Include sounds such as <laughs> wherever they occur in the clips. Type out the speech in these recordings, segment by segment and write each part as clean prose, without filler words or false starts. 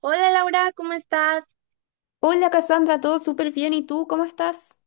Hola Laura, ¿cómo estás? Hola Cassandra, todo súper bien. ¿Y tú cómo estás?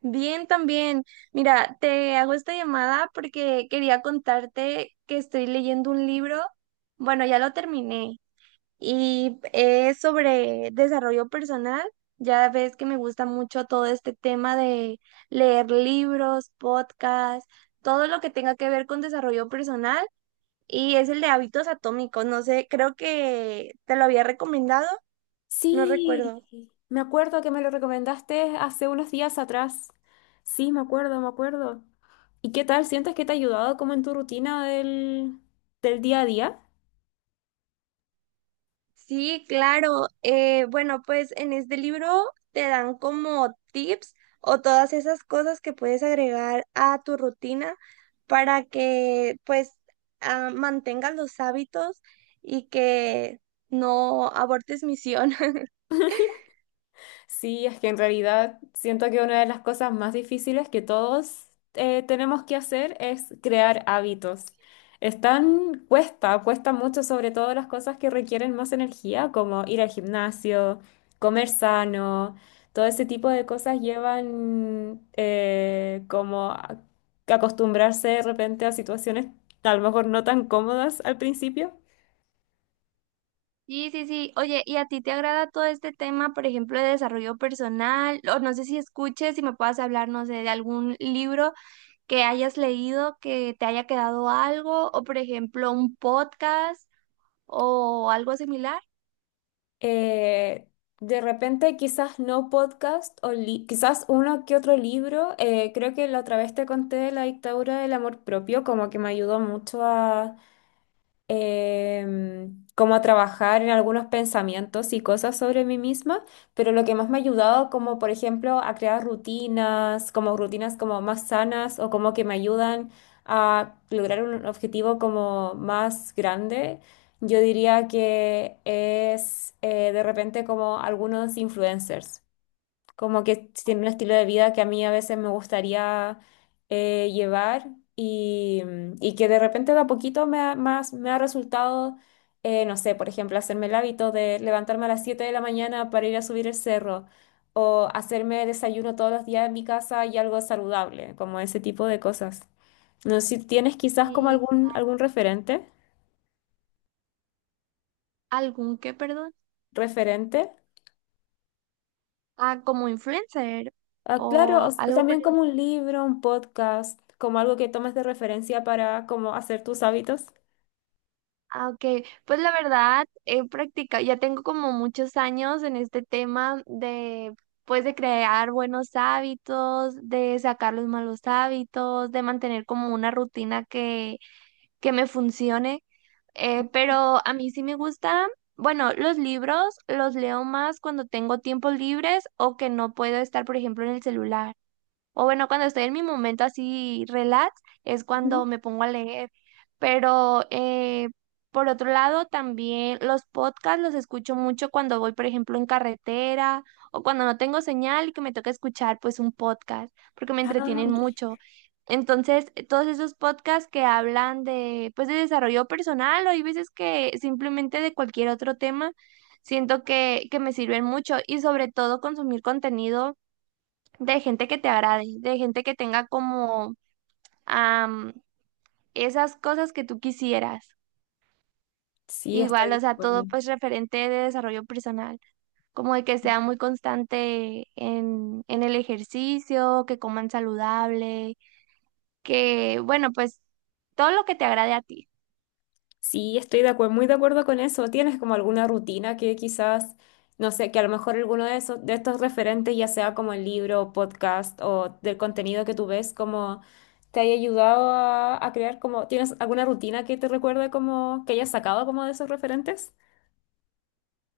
Bien también. Mira, te hago esta llamada porque quería contarte que estoy leyendo un libro. Bueno, ya lo terminé y es sobre desarrollo personal. Ya ves que me gusta mucho todo este tema de leer libros, podcasts, todo lo que tenga que ver con desarrollo personal y es el de hábitos atómicos. No sé, creo que te lo había recomendado, no recuerdo. Sí, me acuerdo que me lo recomendaste hace unos días atrás. Sí, me acuerdo, me acuerdo. ¿Y qué tal? ¿Sientes que te ha ayudado como en tu rutina del día a día? Sí, claro. Bueno, pues en este libro te dan como tips o todas esas cosas que puedes agregar a tu rutina para que pues mantengas los hábitos y que no abortes misión. <laughs> Sí, es que en realidad siento que una de las cosas más difíciles que todos tenemos que hacer es crear hábitos. Están, cuesta mucho, sobre todo las cosas que requieren más energía, como ir al gimnasio, comer sano, todo ese tipo de cosas llevan como acostumbrarse de repente a situaciones a lo mejor no tan cómodas al principio. Sí, sí, sí. Oye, ¿y a ti te agrada todo este tema, por ejemplo, de desarrollo personal? O no sé si escuches, si me puedas hablar, no sé, de algún libro que hayas leído, que te haya quedado algo, o por ejemplo, un podcast o algo similar, eh, de repente quizás no podcast o quizás uno que otro libro. Creo que la otra vez te conté de la dictadura del amor propio, como que me ayudó mucho como a trabajar en algunos pensamientos y cosas sobre mí misma, pero lo que más me ha ayudado, como por ejemplo, a crear rutinas como más sanas o como que me ayudan a lograr un objetivo como más grande, yo diría que es de repente como algunos influencers como que tiene un estilo de vida que a mí a veces me gustaría llevar y que de repente de a poquito me ha resultado, no sé, por ejemplo, hacerme el hábito de levantarme a las 7 de la mañana para ir a subir el cerro o hacerme desayuno todos los días en mi casa y algo saludable, como ese tipo de cosas. No sé si tienes quizás como y algún referente, algún que, perdón, referente. Como influencer Ah, claro, o algo por también el como un libro, un podcast, como algo que tomes de referencia para como hacer tus hábitos. Ah, ok, pues la verdad he practicado, ya tengo como muchos años en este tema de, pues de crear buenos hábitos, de sacar los malos hábitos, de mantener como una rutina que me funcione. Pero a mí sí me gusta, bueno, los libros los leo más cuando tengo tiempos libres o que no puedo estar, por ejemplo, en el celular. O bueno, cuando estoy en mi momento así relax, es cuando Ujú. me pongo a leer. Pero por otro lado, también los podcasts los escucho mucho cuando voy, por ejemplo, en carretera o cuando no tengo señal y que me toca escuchar pues un podcast, porque me Ah, entretienen ok. mucho. Entonces, todos esos podcasts que hablan de pues de desarrollo personal o hay veces que simplemente de cualquier otro tema, siento que me sirven mucho y sobre todo consumir contenido de gente que te agrade, de gente que tenga como am, esas cosas que tú quisieras. Sí, Igual, estoy o de sea, acuerdo. todo pues referente de desarrollo personal, como de que sea muy constante en el ejercicio, que coman saludable, que, bueno, pues todo lo que te agrade a ti. Sí, estoy de acuerdo, muy de acuerdo con eso. ¿Tienes como alguna rutina que quizás, no sé, que a lo mejor alguno de esos, de estos referentes, ya sea como el libro, podcast o del contenido que tú ves, como te haya ayudado a crear como, ¿tienes alguna rutina que te recuerde como que hayas sacado como de esos referentes?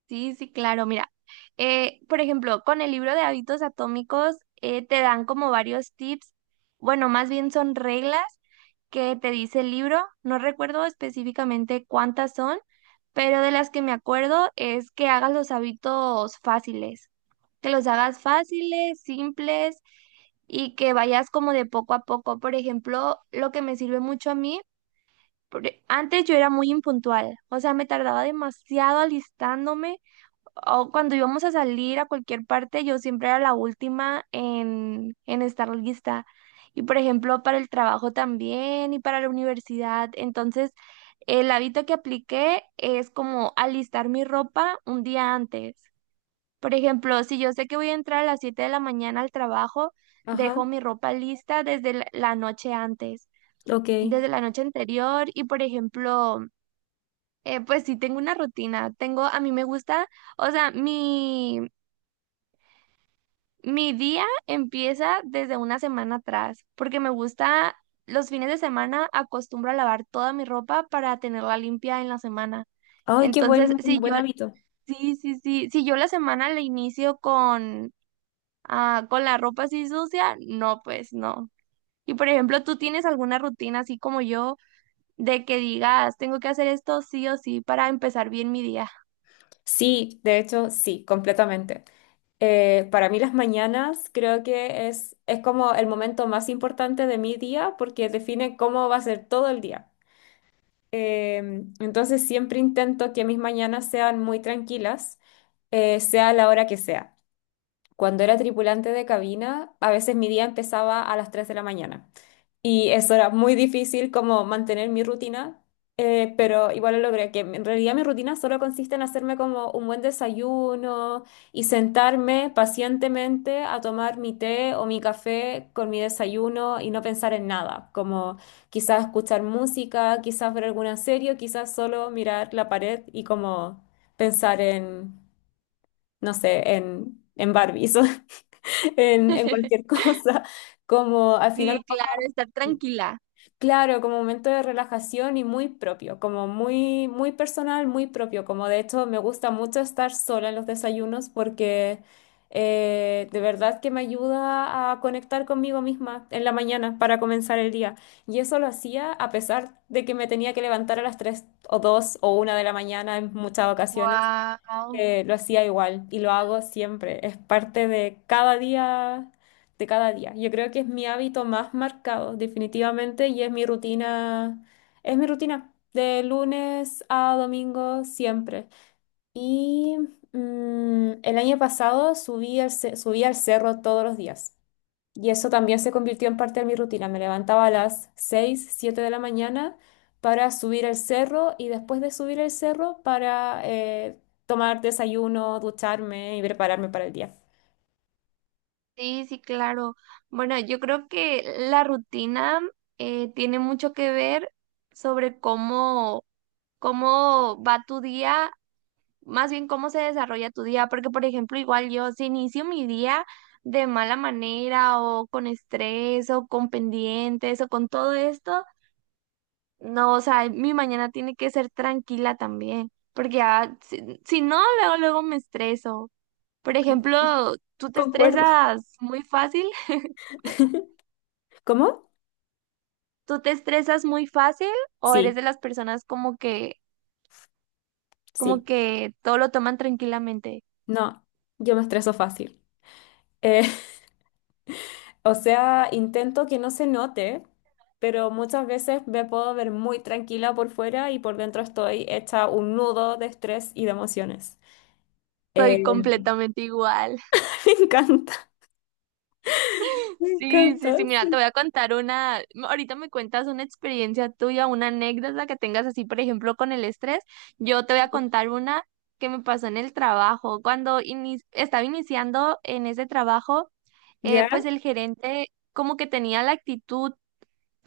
Sí, sí, claro. Mira, por ejemplo, con el libro de hábitos atómicos te dan como varios tips, bueno, más bien son reglas que te dice el libro. No recuerdo específicamente cuántas son, pero de las que me acuerdo es que hagas los hábitos fáciles, que los hagas fáciles, simples, y que vayas como de poco a poco. Por ejemplo, lo que me sirve mucho a mí, porque antes yo era muy impuntual, o sea, me tardaba demasiado alistándome o cuando íbamos a salir a cualquier parte, yo siempre era la última en estar lista. Y por ejemplo, para el trabajo también y para la universidad. Entonces, el hábito que apliqué es como alistar mi ropa un día antes. Por ejemplo, si yo sé que voy a entrar a las 7 de la mañana al trabajo, Ajá, dejo mi ropa lista desde la noche antes, ok. desde la noche anterior. Y por ejemplo, pues sí tengo una rutina. Tengo, a mí me gusta. O sea, mi día empieza desde una semana atrás, porque me gusta, los fines de semana acostumbro a lavar toda mi ropa para tenerla limpia en la semana. Ay, qué Entonces, buen, si yo, buen hábito. sí, sí, sí, si yo la semana la inicio con, con la ropa así sucia, no, pues no. Y por ejemplo, ¿tú tienes alguna rutina así como yo de que digas, tengo que hacer esto sí o sí para empezar bien mi día? Sí, de hecho, sí, completamente. Para mí las mañanas creo que es como el momento más importante de mi día porque define cómo va a ser todo el día. Eh, entonces siempre intento que mis mañanas sean muy tranquilas, sea la hora que sea. Cuando era tripulante de cabina, a veces mi día empezaba a las 3 de la mañana. Y eso era muy difícil como mantener mi rutina, pero igual lo logré, que en realidad mi rutina solo consiste en hacerme como un buen desayuno y sentarme pacientemente a tomar mi té o mi café con mi desayuno y no pensar en nada, como quizás escuchar música, quizás ver alguna serie, o quizás solo mirar la pared y como pensar en, no sé, en, Barbies <laughs> o en cualquier <laughs> <laughs> cosa, como al final. Sí, claro, estar tranquila. Claro, como momento de relajación y muy propio, como muy, muy personal, muy propio. Como de hecho me gusta mucho estar sola en los desayunos porque de verdad que me ayuda a conectar conmigo misma en la mañana para comenzar el día. Y eso lo hacía a pesar de que me tenía que levantar a las 3 o 2 o 1 de la mañana en muchas ocasiones. Wow. Lo hacía igual y lo hago siempre. Es parte de cada día, de cada día. Yo creo que es mi hábito más marcado, definitivamente, y es mi rutina de lunes a domingo siempre. Y el año pasado subí al cerro todos los días. Y eso también se convirtió en parte de mi rutina. Me levantaba a las 6, 7 de la mañana para subir el cerro y después de subir el cerro para tomar desayuno, ducharme y prepararme para el día. Sí, sí, claro. Bueno, yo creo que la rutina tiene mucho que ver sobre cómo va tu día, más bien cómo se desarrolla tu día, porque por ejemplo, igual yo si inicio mi día de mala manera o con estrés o con pendientes o con todo esto, no, o sea, mi mañana tiene que ser tranquila también, porque ya, si no, luego, luego me estreso. Por ejemplo, <laughs> ¿tú te Concuerdo. estresas muy fácil? <laughs> <laughs> ¿Cómo? ¿Tú te estresas muy fácil o eres Sí, de las personas como sí. que todo lo toman tranquilamente? No, yo me estreso fácil. Eh, <laughs> o sea, intento que no se note, pero muchas veces me puedo ver muy tranquila por fuera y por dentro estoy hecha un nudo de estrés y de emociones. Soy Eh, completamente igual. <laughs> Me encanta. <laughs> Me Sí, sí, encanta, sí, mira, te sí. voy a contar una, ahorita me cuentas una experiencia tuya, una anécdota que tengas así, por ejemplo, con el estrés. Yo te voy a contar una que me pasó en el trabajo. Cuando estaba iniciando en ese trabajo, ¿Ya? pues el gerente como que tenía la actitud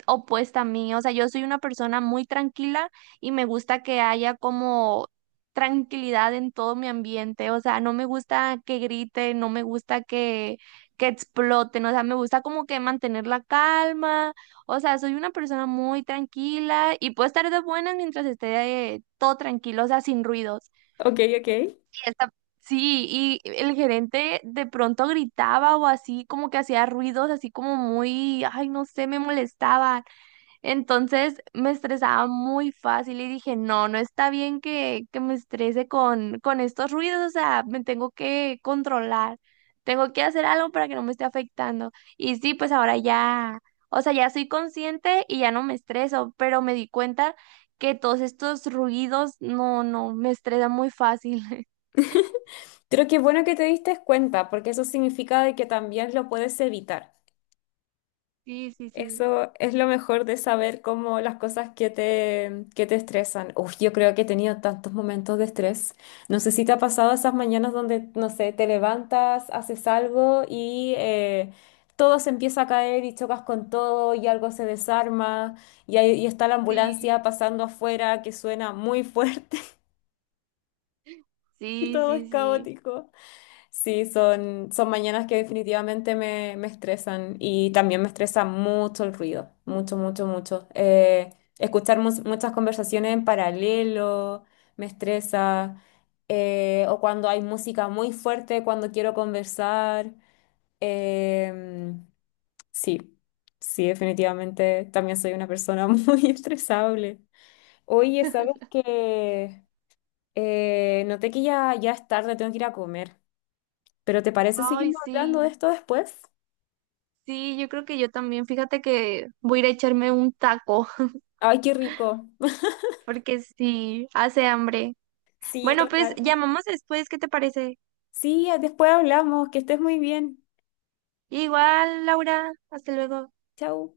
opuesta a mí. O sea, yo soy una persona muy tranquila y me gusta que haya como tranquilidad en todo mi ambiente. O sea, no me gusta que grite, no me gusta que exploten. O sea, me gusta como que mantener la calma. O sea, soy una persona muy tranquila y puedo estar de buenas mientras esté todo tranquilo, o sea, sin ruidos. Ok, ok. Y sí, y el gerente de pronto gritaba o así, como que hacía ruidos, así como muy, ay, no sé, me molestaba. Entonces me estresaba muy fácil y dije, no, no está bien que me estrese con estos ruidos, o sea, me tengo que controlar, tengo que hacer algo para que no me esté afectando. Y sí, pues ahora ya, o sea, ya soy consciente y ya no me estreso, pero me di cuenta que todos estos ruidos, no, no, me estresan muy fácil. <laughs> Creo que es bueno que te diste cuenta, porque eso significa de que también lo puedes evitar. Sí, sí, sí. Eso es lo mejor de saber cómo las cosas que te estresan. Uf, yo creo que he tenido tantos momentos de estrés. No sé si te ha pasado esas mañanas donde, no sé, te levantas, haces algo y todo se empieza a caer y chocas con todo y algo se desarma y está la Sí, ambulancia pasando afuera que suena muy fuerte <laughs> y sí, todo es sí, sí. caótico. Sí, son mañanas que definitivamente me estresan y también me estresa mucho el ruido, mucho, mucho, mucho. Escuchar muchas conversaciones en paralelo me estresa, o cuando hay música muy fuerte, cuando quiero conversar. Em, sí, sí, definitivamente también soy una persona <laughs> muy estresable. Oye, ¿sabes qué? Noté que ya, ya es tarde, tengo que ir a comer. ¿Pero te parece Ay, seguimos hablando de sí. esto después? Sí, yo creo que yo también, fíjate que voy a ir a echarme un taco, Ay, qué rico. <laughs> porque sí, hace hambre. Sí, Bueno, pues total. llamamos después, ¿qué te parece? Sí, después hablamos. Que estés muy bien. Igual, Laura, hasta luego. Chau.